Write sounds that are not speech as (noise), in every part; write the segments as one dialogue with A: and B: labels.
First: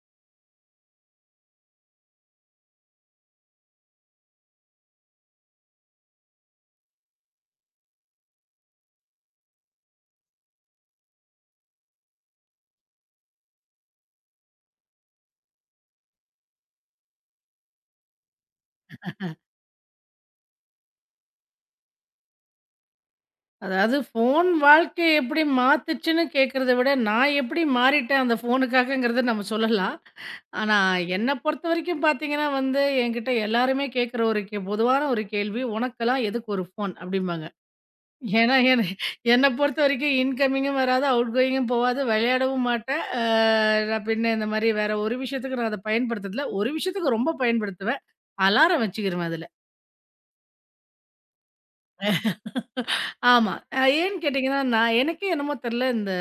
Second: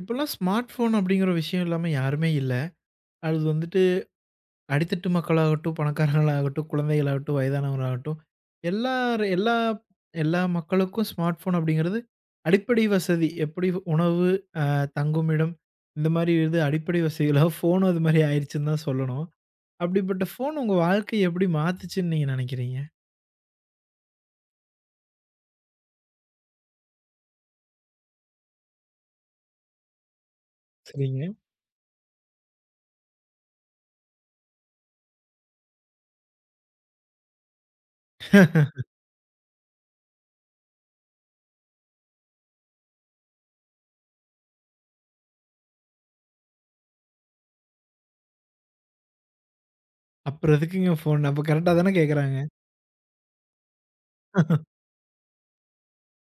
A: இப்பல்லாம் smart phone அப்படிங்கிற விஷயம் இல்லாம யாருமே இல்ல. அது வந்துட்டு அடித்தட்டு மக்களாகட்டும், பணக்காரங்களாகட்டும், குழந்தைகளாகட்டும், வயதானவர்களாகட்டும், எல்லார் எல்லா எல்லா மக்களுக்கும் ஸ்மார்ட் ஃபோன் அப்படிங்கிறது அடிப்படை வசதி. எப்படி உணவு, தங்குமிடம் இந்த மாரி இது அடிப்படை வசதிகளா ஃபோனும் அது மாரி ஆயிருச்சுன்னு தான் சொல்லணும். அப்படிப்பட்ட ஃபோன் உங்க வாழ்க்கைய எப்படி மாத்துச்சுன்னு நீங்க நெனைக்கிறீங்க?
B: அதாவது ஃபோன் வாழ்க்கைய எப்படி மாத்துச்சுன்னு கேட்கிறத விட, நான் எப்படி மாறிட்டேன் அந்த ஃபோனுக்காகங்கிறத நம்ம சொல்லலாம். ஆனா,
A: சரிங்க.
B: என்ன பொறுத்தவரைக்கும் பார்த்தீங்கன்னா வந்து, என்கிட்ட எல்லாருமே கேட்கிற ஒரு கே பொதுவான ஒரு கேள்வி, "உனக்கெல்லாம் எதுக்கு ஒரு ஃபோன்?" அப்படிம்பாங்க. ஏன்னா, என்ன
A: (laughs)
B: என்ன பொறுத்தவரைக்கும் இன்கமிங்கும் வராது, அவுட்கோயிங்கும் போகாது, விளையாடவும் மாட்டேன். நான் பின்ன இந்த மாரி வேற ஒரு விஷயத்துக்கு நான் அத பயன்படுத்துறதில்ல. ஒரு விஷயத்துக்கு ரொம்ப பயன்படுத்துவேன். அலாரம் வச்சுக்கிருவேன் அதுல.
A: அப்புறம் எதுக்குங்க ஃபோன்? அப்ப கரெக்ட்டா தானே கேட்கறாங்க.
B: ஆமா. ஏன்னு கேட்டீங்கன்னா, நான் எனக்கே என்னமோ தெரியல, இந்த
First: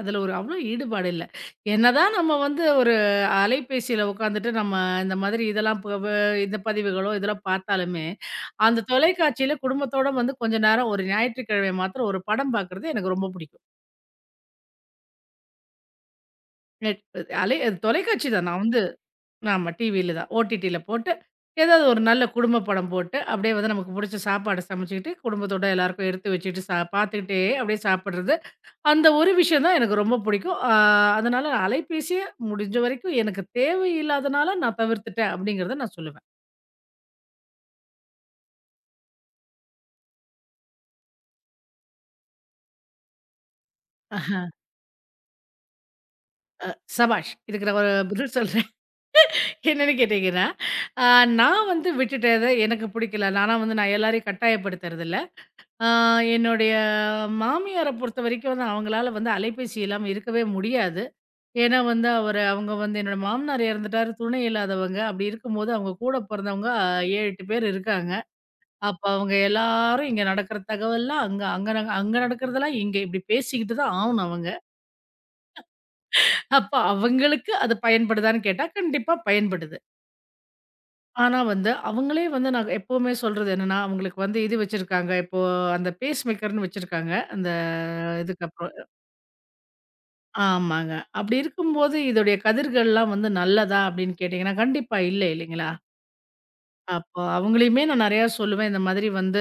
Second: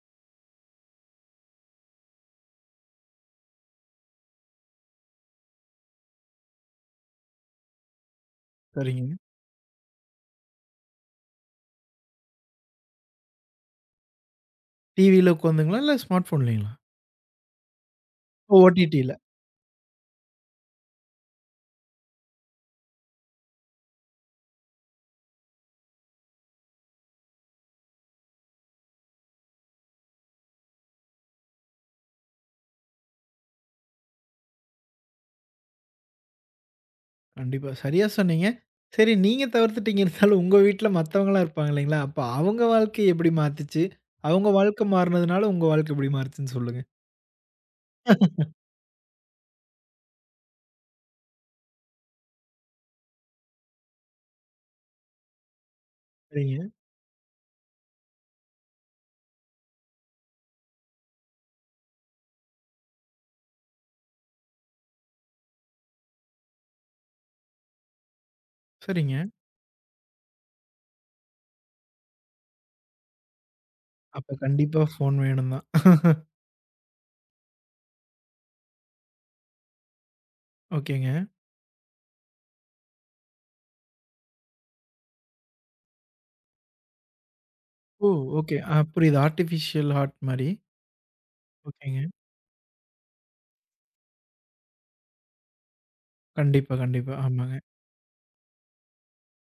B: அதில ஒரு அவ்வளோ ஈடுபாடு இல்ல. என்னதான் நம்ம வந்து ஒரு அலைபேசியில உட்காந்துட்டு நம்ம இந்த மாதிரி இதெல்லாம் ப வ இந்த பதிவுகளோ, இதெல்லாம் பார்த்தாலுமே, அந்த
A: சரிங்க.
B: தொலைக்காட்சியில குடும்பத்தோட வந்து கொஞ்ச நேரம் ஒரு ஞாயிற்றுக்கிழமை மாத்திரம் ஒரு படம் பார்க்கறது எனக்கு ரொம்ப பிடிக்கும்.
A: டிவியில உட்காந்துங்களா? இல்ல ஸ்மார்ட் ஃபோன்லங்களா?
B: நெட் அலை அது தொலைக்காட்சி தான்
A: ஓ!
B: நான் வந்து
A: ஓடிடில.
B: ஆமா டிவியில தான். ஓடிடியில போட்டு, ஏதாவது ஒரு நல்ல குடும்ப படம் போட்டு, அப்படியே வந்து நமக்கு பிடிச்ச சாப்பாடு சமைச்சுக்கிட்டு, குடும்பத்தோட எல்லாருக்கும் எடுத்து வச்சுட்டு பார்த்துக்கிட்டே அப்படியே சாப்பிடுறது. அந்த ஒரு விஷயம் தான் எனக்கு ரொம்ப பிடிக்கும். அதனால அலைபேசிய முடிஞ்ச வரைக்கும் எனக்கு தேவையில்லாதனால நான் தவிர்த்துட்டேன் அப்படிங்கிறத நான் சொல்லுவேன்.
A: கண்டிப்பா. சரியா சொன்னீங்க. சரி நீங்க தவிர்த்துட்டீங்க. இருந்தாலும் உங்க வீட்ல மத்தவங்கலாம் இருப்பாங்க இல்லைங்களா? அப்ப அவங்க வாழ்க்கை எப்படி மாத்துச்சு?
B: ஆஹ.
A: அவங்க வாழ்க்கை மாறுனதுனால உங்க வாழ்க்கை எப்படி மாறுச்சுன்னு சொல்லுங்க?
B: சபாஷ்! இதுக்கு நான் ஒரு பதில் சொல்றேன். என்னன்னு கேட்டீங்கன்னா, அ நான் வந்து விட்டுட்டேன். எனக்கு பிடிக்கல. ஆனா வந்து நான் எல்லாரையும் கட்டாயப்படுத்துறதில்ல. அ
A: சரிங்க,
B: என்னுடைய மாமியார பொறுத்தவரைக்கும் வந்து அவங்களால வந்து அலைபேசி இல்லாம இருக்கவே முடியாது. ஏன்னா வந்து அவங்க வந்து என்னோட மாமனார் இறந்துட்டாரு. துணை இல்லாதவங்க. அப்படி இருக்கும்போது அவங்க கூட பொறந்தவங்க 7, 8 பேர் இருக்காங்க. அப்ப
A: சரிங்க.
B: அவங்க எல்லாரும் இங்க நடக்கிற தகவல்லாம் அங்க அங்க அங்க நடக்கிறதெல்லாம் இங்க இப்படி பேசிக்கிட்டு தான் ஆகணும்
A: அப்ப
B: அவங்க.
A: கண்டிப்பா ஃபோன் வேணும் தான்.
B: அப்ப அவங்களுக்கு அது பயன்படுதான்னு கேட்டா கண்டிப்பா பயன்படுது.
A: ஓகேங்க.
B: ஆனா வந்து அவங்களே வந்து நான் எப்பவுமே சொல்றது என்னன்னா அவங்களுக்கு வந்து இது வச்சிருக்காங்க இப்போ அந்த பேஸ் மேக்கர்னு வச்சிருக்காங்க அந்த
A: ஓ!
B: இதுக்கு
A: ஓகே.
B: அப்புறம்
A: ஆ புரியுது. ஆர்டிஃபிஷியல் ஹார்ட் மாரி.
B: ஆமாங்க. அப்படி இருக்கும்போது
A: ஓகேங்க.
B: இதோடைய கதிர்கள்லாம் வந்து நல்லதா அப்படின்னு கேட்டிங்கன்னா கண்டிப்பா இல்லை இல்லைங்களா.
A: கண்டிப்பா.
B: அப்போ
A: ஆமாங்க.
B: அவங்களையுமே நான் நிறையா சொல்லுவேன் இந்த மாதிரி வந்து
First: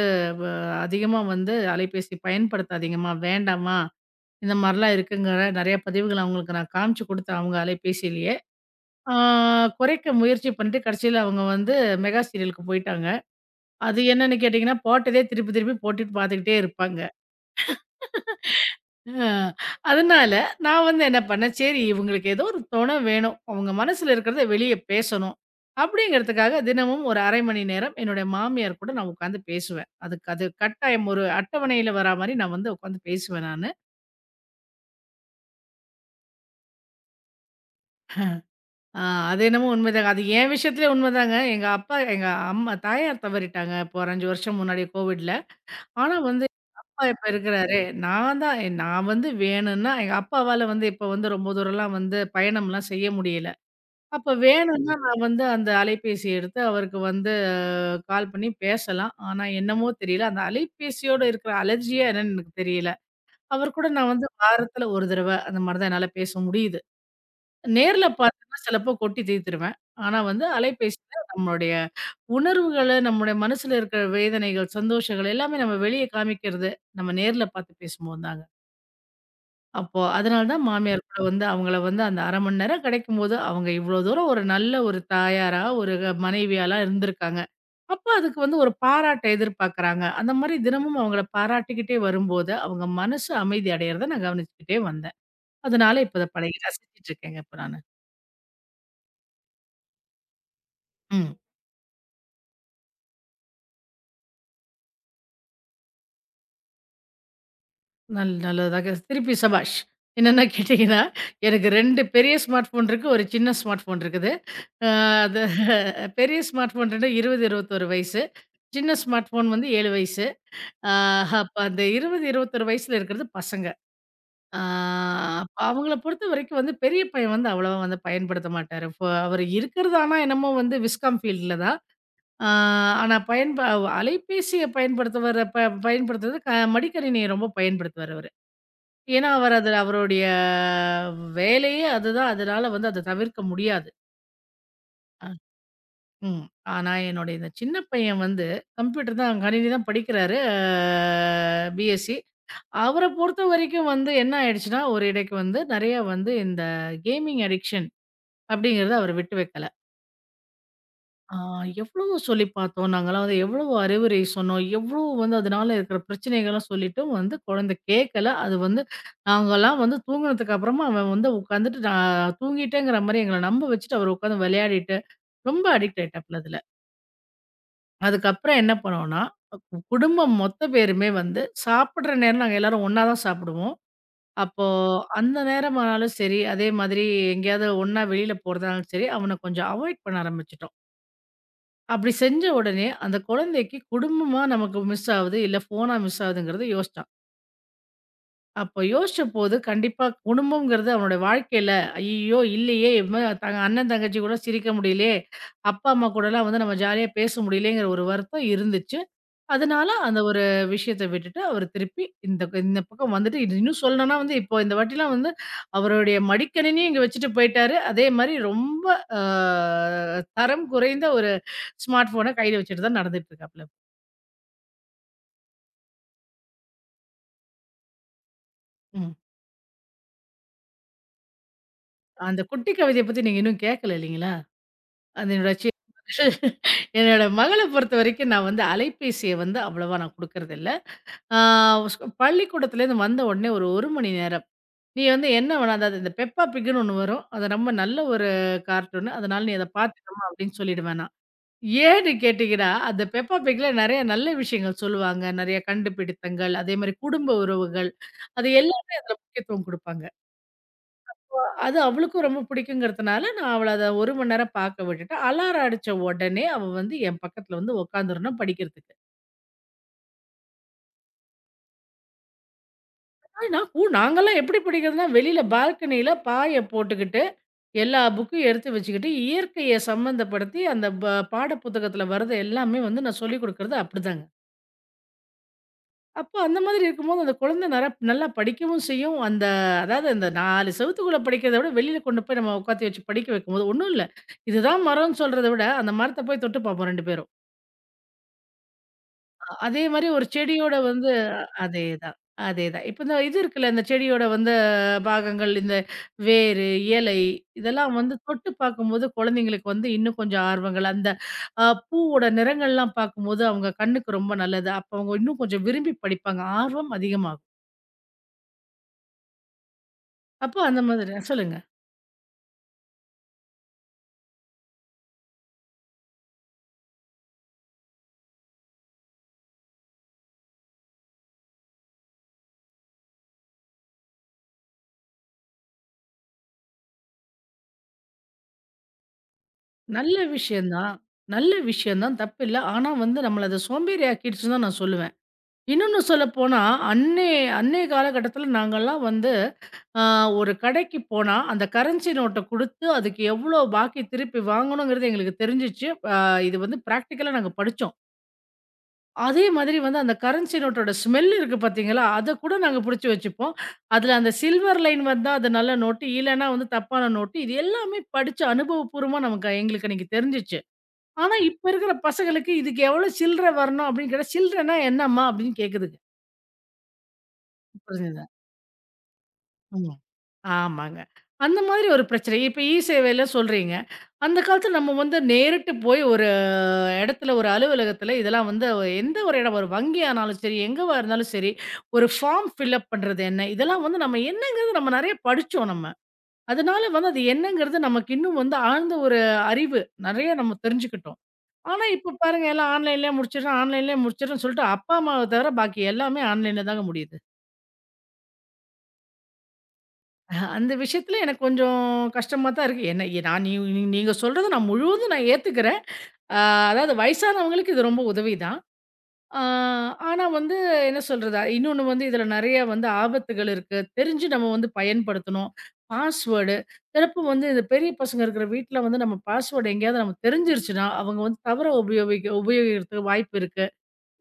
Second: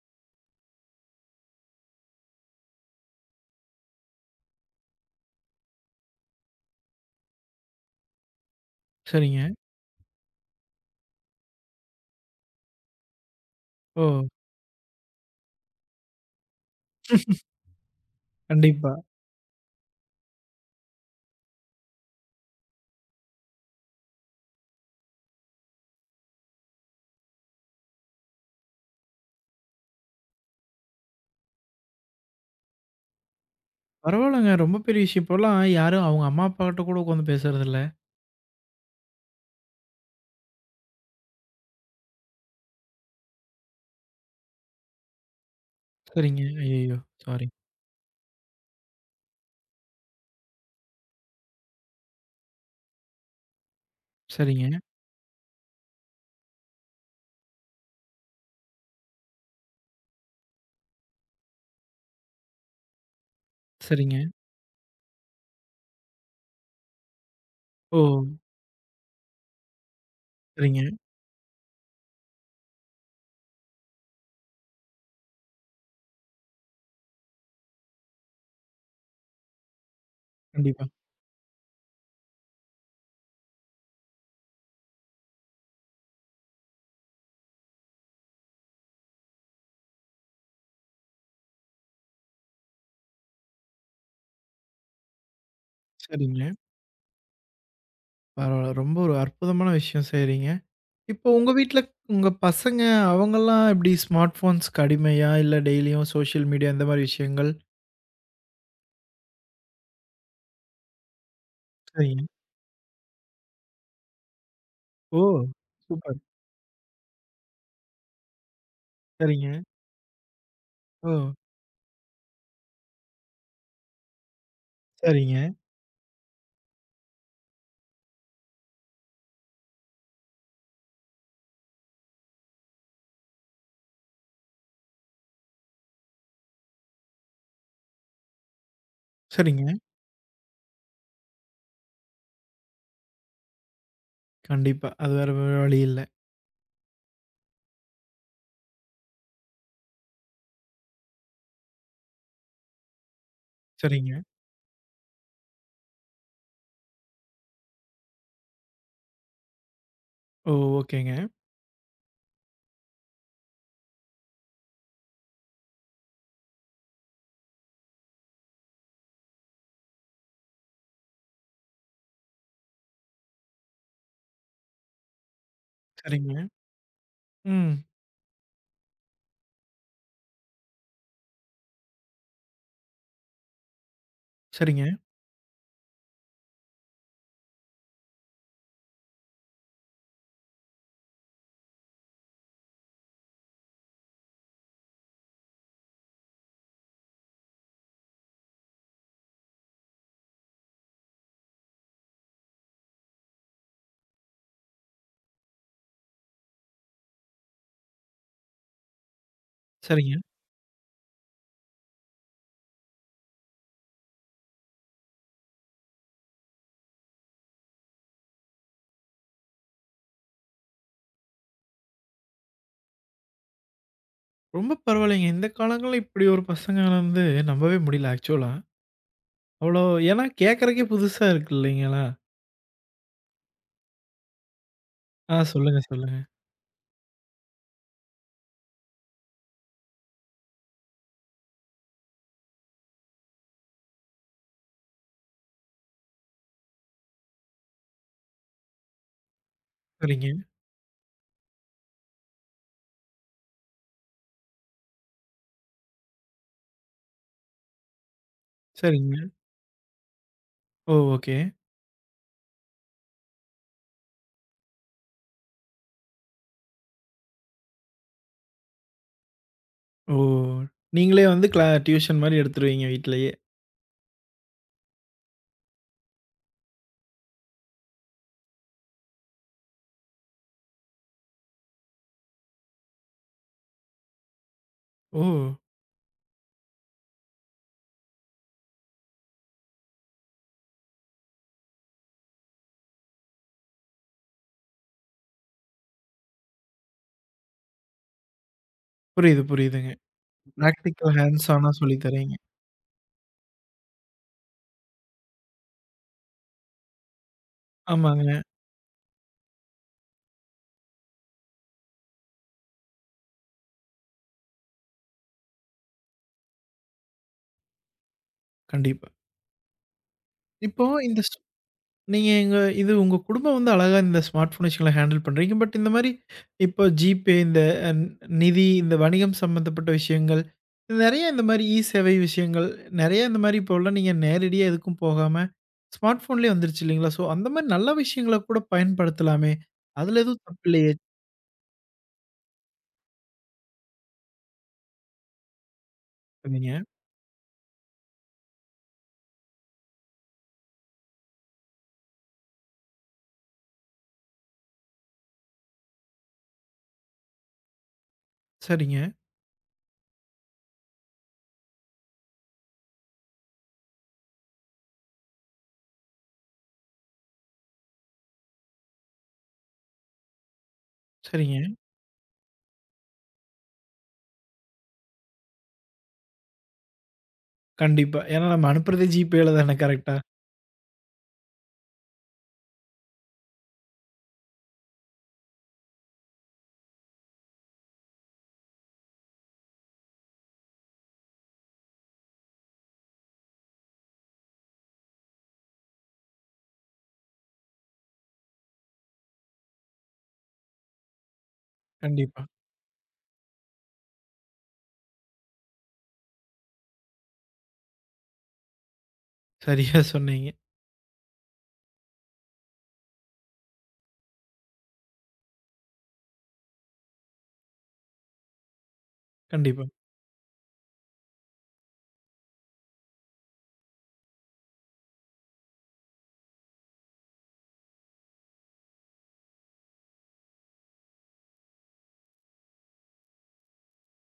B: அதிகமாக வந்து அலைபேசி பயன்படுத்தாதீங்கம்மா வேண்டாமா, இந்த மாரிலாம் இருக்குங்கிற நெறைய பதிவுகள அவங்களுக்கு நான் காமிச்சு குடுத்தேன் அவங்க அலைபேசியிலேயே. ஆ
A: சரிங்க.
B: குறைக்க முயற்சி பண்ணிட்டு கடைசியில அவங்க வந்து மெகா சீரியலுக்கு போயிட்டாங்க. அது
A: ஓ!
B: என்னன்னு கேட்டீங்கன்னா, போட்டதே திருப்பி திருப்பி போட்டுட்டு பார்த்துக்கிட்டே இருப்பாங்க.
A: கண்டிப்பா.
B: அ அதனால நான் வந்து என்ன பண்ணேன், சரி இவங்களுக்கு ஏதோ ஒரு தொணை வேணும். அவங்க மனசுல இருக்கிறத வெளிய பேசணும். அப்படிங்கிறதுக்காக தினமும் ஒரு 1/2 மணி நேரம் என்னுடைய மாமியார் கூட நான் உட்காந்து பேசுவேன். அதுக்கு அது கட்டாயம் ஒரு அட்டவணையில வரா மாரி நான் வந்து உட்காந்து பேசுவேன் நானு.
A: பரவால்லங்க. ரொம்ப பெரிய விஷயம். இப்போலாம் யாரும் அவங்க அம்மா, அப்பாகிட்ட கூட உட்காந்து பேசுறதில்ல.
B: ஆ, அது என்னமோ உண்மைதாங்க. அது என் விஷயத்திலே உண்மைதாங்க. எங்க அப்பா எங்க அம்மா தாயார் தவறிட்டாங்க. இப்போ ஒரு 5 வருஷம் முன்னாடி கோவிட்ல. ஆனா
A: சரிங்க.
B: வந்து
A: ஐயய்யோ!
B: அப்பா இப்ப
A: சாரி.
B: இருக்கிறாரு. நான் வந்து வேணும்னா எங்க அப்பாவால வந்து இப்ப வந்து ரொம்ப தூரம்லாம் வந்து பயணம்லாம் செய்ய முடியல. அப்ப
A: சரிங்க,
B: வேணும்னா நான் வந்து அந்த அலைபேசி எடுத்து அவருக்கு வந்து கால் பண்ணி பேசலாம். ஆனா என்னமோ தெரியல. அந்த அலைபேசியோட இருக்கிற அலர்ஜியா என்னன்னு எனக்கு தெரியல. அவர் கூட நான்
A: சரிங்க.
B: வந்து வாரத்தில ஒரு தடவ அந்த மாரி தான் என்னால பேச முடியுது.
A: ஓ!
B: நேர்ல பார்த்தேன்னா சிலப்போ கொட்டி தீர்த்துருவேன். ஆனா வந்து
A: சரிங்க.
B: அலைபேசியில நம்மளுடைய உணர்வுகள, நம்முடைய மனசுல இருக்கிற வேதனைகள், சந்தோஷங்கள் எல்லாமே நம்ம வெளிய காமிக்கிறது, நம்ம நேர்ல பார்த்து பேசும்போது தாங்க. அப்போ அதனால தான்
A: கண்டிப்பா.
B: மாமியார் கூட வந்து அவங்கள வந்து அந்த 1/2 மணி நேரம் கிடைக்கும்போது, அவங்க இவ்வளோ தூரம் ஒரு நல்ல ஒரு தாயாரா, ஒரு மனைவியாலாம் இருந்திருக்காங்க. அப்ப அதுக்கு வந்து ஒரு பாராட்ட எதிர்பார்க்குறாங்க. அந்த மாரி தினமும் அவங்கள பாராட்டிக்கிட்டே வரும்போது, அவங்க மனசு அமைதி அடையறத நான் கவனிச்சுக்கிட்டே வந்தேன். அதனால இப்ப அத
A: சரிங்க.
B: பழகி ரசிச்சுட்டு இருக்கேங்க இப்ப நானு.
A: பரவால்ல. ரொம்ப ஒரு அற்புதமான விஷயம் செய்றீங்க. இப்போ
B: ம்.
A: உங்க வீட்ல உங்க பசங்க அவங்கலாம் எப்படி ஸ்மார்ட் ஃபோன்ஸ்க்கு அடிமையா? இல்ல டெய்லியும் சோஷியல் மீடியா இந்த மாரி விஷயங்கள்?
B: நல்லதாக திருப்பி சபாஷ். என்னென்ன கேட்டீங்கன்னா, எனக்கு 2
A: சரிங்க.
B: பெரிய ஸ்மார்ட் ஃபோன் இருக்கு. ஒரு சின்ன ஸ்மார்ட் ஃபோன் இருக்குது. அ
A: ஓ!
B: அது
A: சூப்பர்.
B: பெரிய ஸ்மார்ட் ஃபோன் 20, 21 வயசு. சின்ன ஸ்மார்ட் ஃபோன்
A: சரிங்க.
B: வந்து 7 வயசு. அ
A: ஓ!
B: அப்ப அந்த 20, 21 வயசுல இருக்கிறது பசங்க. அ
A: சரிங்க,
B: அப்ப அவங்கள பொறுத்தவரைக்கும் வந்து பெரிய பையன் வந்து அவ்வளவா வந்து பயன்படுத்த மாட்டாரு. அவரு இருக்கிறது ஆனா என்னமோ வந்து விஸ்காம் ஃபீல்டுல தான். அ ஆனா அலைபேசிய பயன்படுத்துவர ப பயன்படுத்துறது க மடிக்கணினிய ரொம்ப பயன்படுத்துவாரு அவரு. ஏன்னா, அவர்
A: சரிங்க.
B: அதுல அவருடைய வேலையே அதுதான். அதனால வந்து அத தவிர்க்க முடியாது.
A: கண்டிப்பா. அது
B: அ
A: வேற வழி இல்ல.
B: ம். ஆனா, என்னுடைய இந்த சின்ன பையன் வந்து கம்ப்யூட்டர் தான் கணினி தான் படிக்கிறாரு. பிஎஸ்சி. அவர பொறுத்தவரைக்கும் வந்து
A: சரிங்க.
B: என்ன ஆயிடுச்சுன்னா, ஒரு இடைக்கு வந்து நெறைய வந்து இந்த கேமிங் அடிக்ஷன் அப்படிங்கிறத அவர் விட்டு வைக்கல.
A: ஓ! ஓகேங்க.
B: ஆ எவ்வளவோ சொல்லி பார்த்தோம். நாங்கலாம் வந்து எவ்வளவோ அறிவுரை சொன்னோம். எவ்வளோ வந்து அதனால இருக்கிற பிரச்சனைகள்லாம் சொல்லிட்டும் வந்து குழந்தை கேட்கல. அது வந்து நாங்கலாம் வந்து தூங்குனதுக்கு அப்புறமா அவன் வந்து உட்காந்துட்டு நான் தூங்கிட்டேங்கிற மாரி எங்கள நம்ப வச்சுட்டு அவர் உட்காந்து விளையாடிட்டு, ரொம்ப அடிக்ட்
A: சரிங்க.
B: ஆயிட்டாப்ல அதுல.
A: ம்.
B: அதுக்கப்புறம் என்ன பண்ணோம்னா, குடும்பம் மொத்த பேருமே வந்து சாப்பிடுற நேரம் நாங்க எல்லாரும் ஒண்ணா தான் சாப்பிடுவோம். அப்போ
A: சரிங்க,
B: அந்த நேரமானாலும் சரி, அதே மாதிரி எங்கேயாவது ஒண்ணா வெளியில போறதாலும் சரி, அவன கொஞ்சம் அவாய்ட் பண்ண ஆரம்பிச்சுட்டோம். அப்படி செஞ்ச உடனே அந்த குழந்தைக்கு குடும்பமா நமக்கு மிஸ் ஆகுது, இல்ல ஃபோனா மிஸ் ஆகுதுங்கிறத யோசிச்சான். அப்ப யோசிச்ச போது கண்டிப்பா குடும்பம்ங்கிறது அவனோட வாழ்க்கையில, "ஐய்யயோ! இல்லையே! இவன் தங்க அண்ணன், தங்கச்சி கூட சிரிக்க முடியலையே! அப்பா, அம்மா கூடலாம் வந்து நம்ம ஜாலியா பேச முடியலையேங்கிற ஒரு வருத்தம் இருந்துச்சு. அதனால
A: சரிங்க.
B: அந்த ஒரு விஷயத்த விட்டுட்டு, அவரு திருப்பி இந்த இந்த பக்கம் வந்துட்டு இது இன்னும் சொல்லணும்னா வந்து இப்போ இந்த வாட்டிலாம் வந்து அவருடைய மடிக்கணினியும் இங்க வச்சுட்டு போயிட்டாரு. அதே மாரி ரொம்ப அ தரம் குறைந்த ஒரு ஸ்மார்ட் ஃபோன கையில வச்சுட்டு தான் நடந்துட்டு இருக்காப்ல.
A: ரொம்ப பரவாயில்லைங்க. இந்த காலங்கள்ல இப்படி ஒரு பசங்கள வந்து நம்பவே முடியல ஆக்சுவலா.
B: ம்.
A: அவ்வளோ ஏன்னா கேட்கறக்கே புதுசா இருக்கு இல்லைங்களா?
B: அந்த குட்டி கவிதைய பத்தி நீங்க இன்னும் கேட்கல இல்லைங்களா? அது
A: ஆ
B: என்னோட
A: சொல்லுங்க.
B: என்னோட மகள பொறுத்தவரைக்கும் நான் வந்து அலைபேசிய வந்து அவ்வளவா நான் குடுக்கறதில்ல. ஆ ஸ் பள்ளிக்கூடத்துலேருந்து வந்த உடனே ஒரு 1 மணி நேரம் நீ வந்து என்ன வேணா அதாவது இந்த பெப்பா பிக்குன்னு ஒண்ணு வரும். அது ரொம்ப நல்ல ஒரு கார்ட்டூனு. அதனால நீ அத பார்த்துட்டம்மா
A: சரிங்க.
B: அப்படின்னு சொல்லிடுவேன் நான். ஏன்னு கேட்டீங்கன்னா, அந்த பெப்பா பிக்ல நெறைய நல்ல விஷயங்கள் சொல்லுவாங்க. நெறைய கண்டுபிடித்தங்கள், அதே மாரி குடும்ப உறவுகள், அது எல்லாமே அதுல
A: சரிங்க.
B: முக்கியத்துவம் குடுப்பாங்க.
A: ஓ! ஓகே.
B: அது அவளுக்கும் ரொம்ப பிடிக்குங்கிறதுனால, நான் அவள அத 1 மணி நேரம் பார்க்க விட்டுட்டேன். அலாரம் அடிச்ச உடனே அவ வந்து என் பக்கத்துல வந்து உட்காந்துரணும் படிக்கிறதுக்கு.
A: ஓ! நீங்களே வந்து கிளா டியூஷன் மாரி எடுத்துருவீங்க வீட்லயே.
B: ஆனா, நான் கூ நாங்கலாம் எப்படி படிக்கிறதுன்னா, வெளியில பால்கனியில பாய போட்டுக்கிட்டு எல்லா புக்கும் எடுத்து வச்சுக்கிட்டு, இயற்கைய சம்மந்தப்படுத்தி அந்த ப பாடப்புத்தகத்துல வர்றது எல்லாமே வந்து நான் சொல்லிக் குடுக்குறது அப்படிதாங்க.
A: ஓ!
B: அப்போ அந்த மாதிரி இருக்கும்போது, அந்த குழந்தை நல்லா படிக்கவும் செய்யும். அந்த அதாவது அந்த 4 செவுத்துக்குள்ள படிக்கிறத விட, வெளியில கொண்டு போய் நம்ம உட்காத்தி வச்சு படிக்க வைக்கும்போது, ஒண்ணும் இல்ல. இதுதான் மரம்ன்னு சொல்றத விட, அந்த மரத்த போய் தொட்டு பார்ப்போம் 2 பேரும்.
A: புரியுது,
B: அதே
A: புரியுதுங்க.
B: மாரி ஒரு செடியோட வந்து
A: பிராக்டிகல் ஹேண்ட்ஸ் ஆனா சொல்லி
B: அதேதான்,
A: தரீங்க.
B: அதேதான். இப்ப இந்த இது இருக்குல்ல, இந்த செடியோட வந்து பாகங்கள், இந்த வேரு, இலை இதெல்லாம் வந்து
A: ஆமாங்க.
B: தொட்டு பார்க்கும்போது குழந்தைங்களுக்கு வந்து இன்னும் கொஞ்சம் ஆர்வங்கள். அந்த பூவோட நிறங்கள்லாம் பார்க்கும்போது அவங்க கண்ணுக்கு ரொம்ப நல்லது. அப்ப அவங்க இன்னும் கொஞ்சம் விரும்பி படிப்பாங்க. ஆர்வம் அதிகமாகும்.
A: கண்டிப்பா.
B: அப்போ அந்த
A: இப்போ
B: மாதிரி
A: இந்த
B: சொல்லுங்க.
A: நீங்க எங்க இது உங்க குடும்பம் வந்து அழகா இந்த ஸ்மார்ட் ஃபோன் விஷயங்கள ஹேண்டில் பண்றீங்க. பட் இந்த மாரி இப்போ ஜிபே, இந்த அ நிதி, இந்த வணிகம் சம்மந்தப்பட்ட விஷயங்கள், நெறைய இந்த மாரி இ சேவை விஷயங்கள், நெறைய இந்த மாரி இப்போலாம் நீங்க நேரடியா எதுக்கும் போகாம, ஸ்மார்ட் ஃபோன்லயே வந்துருச்சு இல்லைங்களா? ஸோ அந்த மாரி நல்ல விஷயங்கள கூட பயன்படுத்தலாமே!
B: நல்ல
A: அதுல எதுவும் தப்பு
B: விஷயம்
A: இல்லையே?
B: தான். நல்ல விஷயம் தான், தப்பில்ல. ஆனா வந்து நம்மள அது சோம்பேறி ஆக்கிடுச்சுன்னு தான் நான் சொல்லுவேன். இன்னொன்னு சொல்லப்போனா,
A: சொன்னீங்க.
B: அன்னை அன்னைய காலகட்டத்தில நாங்கலாம் வந்து, அ ஒரு கடைக்கு போனா, அந்த கரன்சி நோட்ட குடுத்து, அதுக்கு எவ்வளோ பாக்கி திருப்பி வாங்கணுங்கிறது எங்களுக்கு தெரிஞ்சுச்சு. அ இது வந்து பிராக்டிகலா நாங்க படிச்சோம்.
A: சரிங்க,
B: அதே மாதிரி வந்து அந்த கரன்சி நோட்டோட ஸ்மெல் இருக்கு பாத்தீங்களா? அத கூட நாங்க புடிச்சு வச்சுப்போம். அதுல அந்த சில்வர் லைன் வந்தா அது நல்ல நோட்டு, இல்லன்னா வந்து தப்பான நோட்டு. இது எல்லாமே படிச்சு அனுபவப்பூர்வமா நமக்கு எங்களுக்கு அன்னைக்கு தெரிஞ்சுச்சு. ஆனா
A: சரிங்க.
B: இப்ப இருக்கிற பசங்களுக்கு இதுக்கு எவ்வளோ சில்லற வரணும் அப்டின்னு கேட்டா, "சில்லறன்னா என்னம்மா?" அப்டின்னு கேக்குதுங்க.
A: கண்டிப்பா.
B: புரிஞ்சுது.
A: ஏன்னா நம்ம அனுப்புறதே ஜிபேல தானே
B: ஆமா.
A: கரெக்ட்டா?
B: ஆமாங்க. அந்த மாதிரி ஒரு பிரச்சனை. இப்ப இ-சேவையில சொல்றீங்க. அந்த காலத்துல நம்ம வந்து நேரிட்டு போய் ஒரு இடத்துல, ஒரு அலுவலகத்துல இதெல்லாம் வந்து எந்த ஒரு இடம், ஒரு வங்கியானாலும் சரி, எங்கவா இருந்தாலும் சரி, ஒரு ஃபார்ம் ஃபில்லப் பண்றது என்ன? இதெல்லாம் வந்து நம்ம என்னங்கிறது நம்ம நெறைய படிச்சோம் நம்ம. அதனால வந்து அது என்னங்கிறது நமக்கு இன்னும் வந்து ஆழ்ந்த ஒரு அறிவு நெறைய நம்ம தெரிஞ்சுக்கிட்டோம். ஆனா இப்ப
A: கண்டிப்பா.
B: பாருங்க எல்லாம் ஆன்லைன்லயே முடிச்சிடுறோம், ஆன்லைன்லயே முடிச்சிடுறோம்ன்னு சொல்லிட்டு அப்பா, அம்மாவ தவிர பாக்கி எல்லாமே ஆன்லைன்ல தாங்க முடியுது.
A: சரியா சொன்னீங்க.
B: அந்த விஷயத்துல எனக்கு கொஞ்சம் கஷ்டமா தான் இருக்கு. என்ன ஏ- நான் நீ நீ நீங்க சொல்றத நான் முழுவதும் நான் ஏத்துக்கிறேன். அ அதாவது வயசானவங்களுக்கு இது ரொம்ப உதவிதான். அ
A: கண்டிப்பா.
B: ஆனா வந்து என்ன சொல்றது? இன்னொன்னு வந்து இதுல நெறைய வந்து ஆபத்துகள் இருக்கு. தெரிஞ்சு நம்ம வந்து பயன்படுத்தணும். பாஸ்வேர்டு சிலப்போ வந்து இந்த பெரிய பசங்க இருக்கிற வீட்ல வந்து நம்ம பாஸ்வேர்டு எங்கேயாவது நமக்கு தெரிஞ்சிருச்சுன்னா, அவங்க வந்து தவறா உபயோகிக்கிறதுக்கு வாய்ப்பு இருக்கு.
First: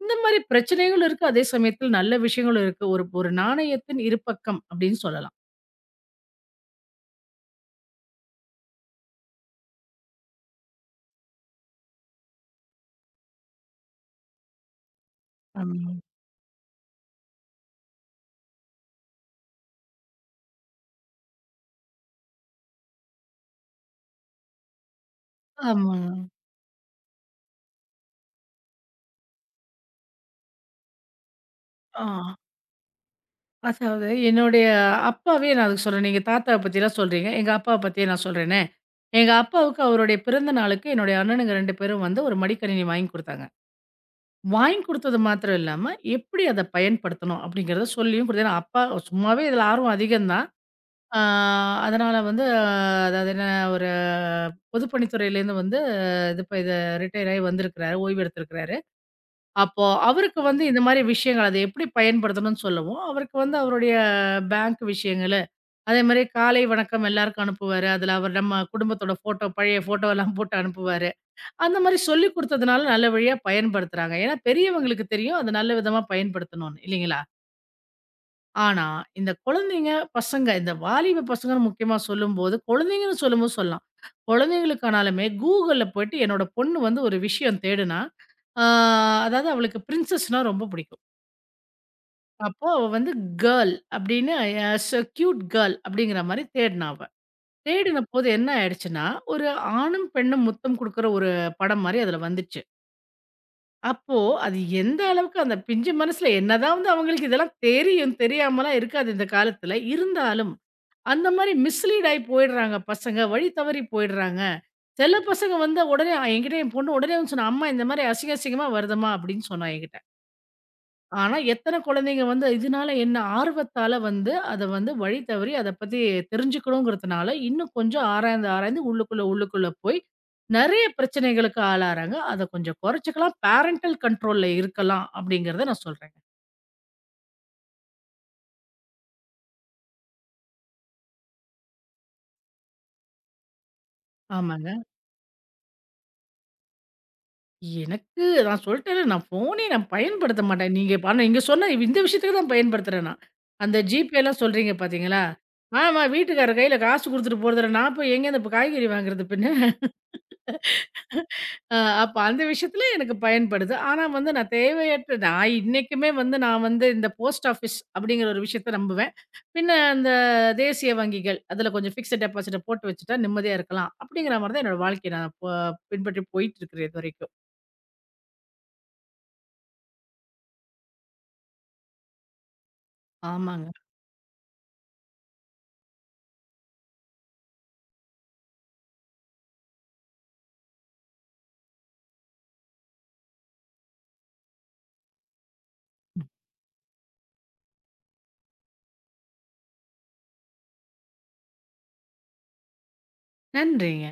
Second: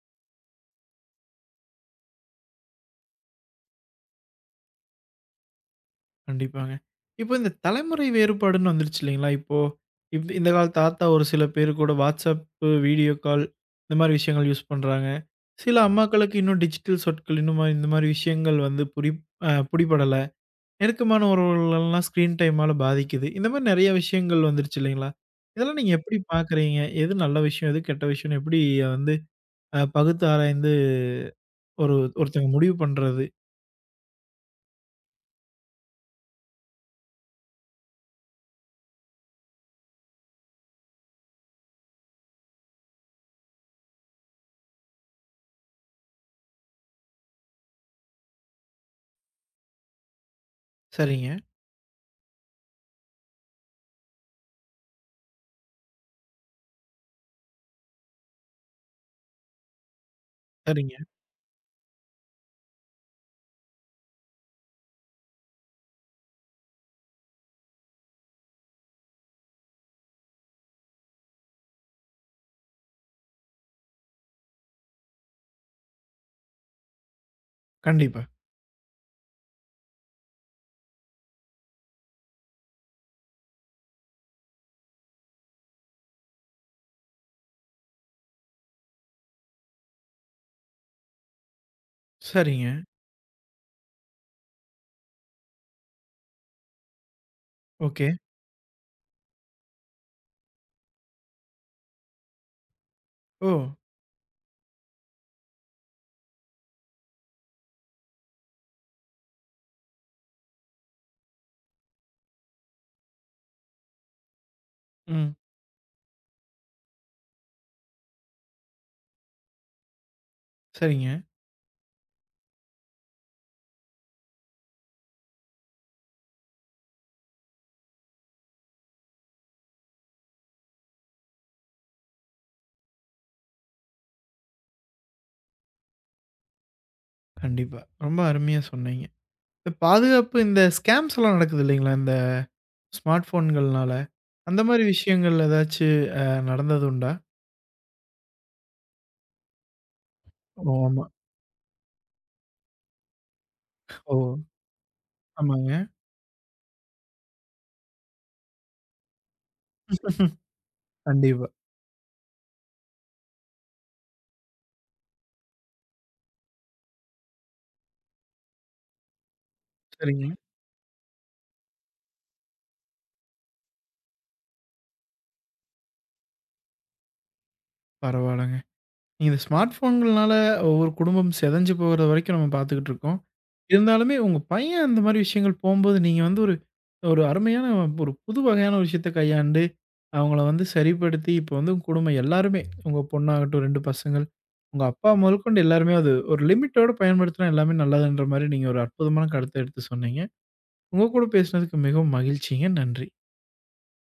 B: இந்த மாரி பிரச்சனைகளும் இருக்கு. அதே சமயத்தில் நல்ல விஷயங்களும் இருக்கு. ஒரு ஒரு நாணயத்தின் இருபக்கம் அப்படின்னு சொல்லலாம்.
A: கண்டிப்பாங்க. இப்போ இந்த தலைமுறை வேறுபாடுன்னு வந்துருச்சு இல்லைங்களா? இப்போ இந்த கால தாத்தா ஒரு சில பேர் கூட WhatsApp, வீடியோ கால் இந்த மாரி விஷயங்கள் யூஸ் பண்றாங்க. சில
B: ஆமா.
A: அம்மாக்களுக்கு இன்னும் டிஜிட்டல் சொற்கள் இன்னும் இந்த மாரி விஷயங்கள் வந்து புடிபடல. நெருக்கமான உறவுகளெல்லாம் ஸ்க்ரீன் டைமால பாதிக்குது. இந்த மாரி நெறைய விஷயங்கள் வந்துருச்சு இல்லைங்களா? இதெல்லாம் நீங்க
B: ஆமா.
A: எப்படி பார்க்குறீங்க? எது நல்ல விஷயம்? எது கெட்ட விஷயம்ன்னு எப்படி வந்து பகுத்து ஆராய்ந்து ஒரு
B: ஆ.
A: ஒருத்தங்க முடிவு பண்றது?
B: அதாவது என்னுடைய அப்பாவே நான் அதுக்கு சொல்றேன். நீங்க தாத்தாவ பத்திலாம் சொல்றீங்க. எங்க அப்பாவ பத்தியே நான் சொல்றேனே. எங்க அப்பாவுக்கு அவருடைய பிறந்த நாளுக்கு என்னுடைய அண்ணனுங்க 2 பேரும் வந்து ஒரு மடிக்கணினி வாங்கி குடுத்தாங்க. வாங்கி குடுத்தது மாத்திரம் இல்லாம, எப்படி அத பயன்படுத்தணும் அப்படிங்கிறத சொல்லியும் குடுத்து ஏன்னா அப்பா சும்மாவே இதில ஆர்வம் அதிகம் தான். ஆ
A: சரிங்க,
B: அதனால வந்து, ஆ, அதாவது என்ன, ஒரு பொதுப்பணித்துறையிலேருந்து வந்து இது இப்ப இத ரிட்டயர் ஆகி வந்திருக்கிறாரு. ஓய்வு எடுத்திருக்கிறாரு. அப்போ அவருக்கு வந்து இந்த
A: சரிங்க.
B: மாரி விஷயங்கள் அதை எப்படி பயன்படுத்தணும்னு சொல்லவும், அவருக்கு வந்து அவருடைய பேங்க் விஷயங்களு, அதே மாரி காலை வணக்கம் எல்லாருக்கும் அனுப்புவாரு. அதுல அவர் நம்ம குடும்பத்தோட ஃபோட்டோ பழைய ஃபோட்டோலாம் போட்டு அனுப்புவாரு. அந்த மாரி சொல்லிக் குடுத்ததுனால நல்ல வழியா பயன்படுத்துறாங்க. ஏன்னா பெரியவங்களுக்கு தெரியும் அது நல்ல விதமா பயன்படுத்தணும்னு இல்லைங்களா?
A: கண்டிப்பா.
B: ஆனா இந்த குழந்தைங்க, பசங்க இந்த வாலிப பசங்கன்னு முக்கியமா சொல்லும்போது, குழந்தைங்கன்னு சொல்லும்போது சொல்லலாம். குழந்தைங்களுக்கானாலுமே Googleல போயிட்டு என்னோட பொண்ணு வந்து ஒரு விஷயம் தேடுனா, ஆ அதாவது அவளுக்கு பிரின்சஸ்னா ரொம்ப பிடிக்கும். அப்போ
A: சரிங்க.
B: அவ வந்து கேர்ள் அப்படின்னு ஆஸ் அ கியூட் கேர்ள் அப்படிங்கிற மாதிரி தேடினா அவ. தேடின
A: ஓகே.
B: போது என்ன ஆயிடுச்சுன்னா, ஒரு ஆணும் பெண்ணும் முத்தம் குடுக்குற ஒரு படம் மாரி அதுல வந்துச்சு.
A: ஓ!
B: அப்போ அது எந்த அளவுக்கு அந்த பிஞ்சு மனசுல என்னதான் வந்து அவங்களுக்கு இதெல்லாம் தெரியும், தெரியாமலாம் இருக்காது இந்த காலத்துல. இருந்தாலும் அந்த மாரி மிஸ்லீட் ஆயி போயிடுறாங்க பசங்க. வழி தவறி போயிடுறாங்க. சில
A: ம்.
B: பசங்க வந்து உடனே என்கிட்ட என் பொண்ணு உடனே வந்து சொன்னா, "அம்மா இந்த மாரி அசிங்க அசிங்கமா வருதும்மா" அப்படின்னு சொன்னா என்கிட்ட.
A: சரிங்க.
B: ஆனா, எத்தன குழந்தைங்க வந்து இதனால என்ன ஆர்வத்தால வந்து அத வந்து வழி தவறி அத பத்தி தெரிஞ்சுக்கணுங்கிறதுனால, இன்னும் கொஞ்சம் ஆராய்ந்து, ஆராய்ந்து உள்ளுக்குள்ள, உள்ளுக்குள்ள போய் நெறைய பிரச்சனைகளுக்கு ஆளாறாங்க. அத கொஞ்சம் குறைச்சுக்கலாம். பேரன்டல் கண்ட்ரோல்ல இருக்கலாம் அப்படிங்கிறத நான் சொல்றேங்க.
A: கண்டிப்பா. ரொம்ப அருமையா சொன்னீங்க. இந்த பாதுகாப்பு இந்த ஸ்கேம்ஸ் எல்லாம் நடக்குது இல்லைங்களா? இந்த ஸ்மார்ட் ஃபோன்கள்னால. அந்த
B: ஆமாங்க.
A: மாரி விஷயங்கள் ஏதாச்சு நடந்தது உண்டா?
B: எனக்கு நான் சொல்ட்டேன்ல, நான் ஃபோனே நான் பயன்படுத்த
A: ஓ!
B: மாட்டேன். நீங்க
A: ஆமா.
B: இப்ப ஆனா நீங்க சொன்ன இந்த விஷயத்துக்கு தான் பயன்படுத்துறேன் நான். அந்த
A: ஓ!
B: ஜிபேலாம் சொல்றீங்க பார்த்தீங்களா?
A: ஆமாங்க.
B: ஆமா வீட்டுக்காரர் கையில காசு குடுத்துட்டு போறதில்ல. நான் போய் எங்கேருந்து இப்ப காய்கறி வாங்குறது பின்ன?
A: கண்டிப்பா.
B: அ அப்ப அந்த விஷயத்துல எனக்கு பயன்படுது. ஆனா வந்து நான் தேவையற்ற நான் இன்னைக்குமே வந்து நான் வந்து இந்த போஸ்ட் ஆஃபீஸ் அப்படிங்கிற ஒரு விஷயத்த நம்புவேன். பின்ன அந்த
A: சரிங்க.
B: தேசிய வங்கிகள் அதுல கொஞ்சம் ஃபிக்ஸட் டெபாசிட்ட போட்டு வச்சுட்டா நிம்மதியா இருக்கலாம். அப்படிங்கிற மாரி தான் என்னோட வாழ்க்கைய நான் பின்பற்றி போயிட்டு இருக்கிறேன் இதுவரைக்கும்.
A: பரவால்லங்க. இந்த ஸ்மார்ட் ஃபோன்கள்னால ஒவ்வொரு குடும்பம் சிதைஞ்சு போகுற வரைக்கும் நம்ம பார்த்துக்கிட்டு இருக்கோம்.
B: ஆமாங்க.
A: இருந்தாலுமே உங்க பையன் அந்த மாரி விஷயங்கள் போம்போது, நீங்க வந்து ஒரு ஒரு அருமையான ஒரு புது வகையான ஒரு விஷயத்த கையாண்டு, அவங்கள வந்து சரிப்படுத்தி, இப்போ வந்து உங்க குடும்பம் எல்லாருமே, உங்க பொண்ணாகட்டும் 2 பசங்கள், உங்க அப்பா முதற்கொண்டு எல்லாருமே அது ஒரு லிமிட்டோட பயன்படுத்தினா எல்லாமே நல்லதுன்ற மாரி நீங்க ஒரு அற்புதமான கருத்த எடுத்து சொன்னீங்க. உங்க கூட பேசினதுக்கு மிகவும் மகிழ்ச்சிங்க. நன்றி.
B: நன்றிங்க.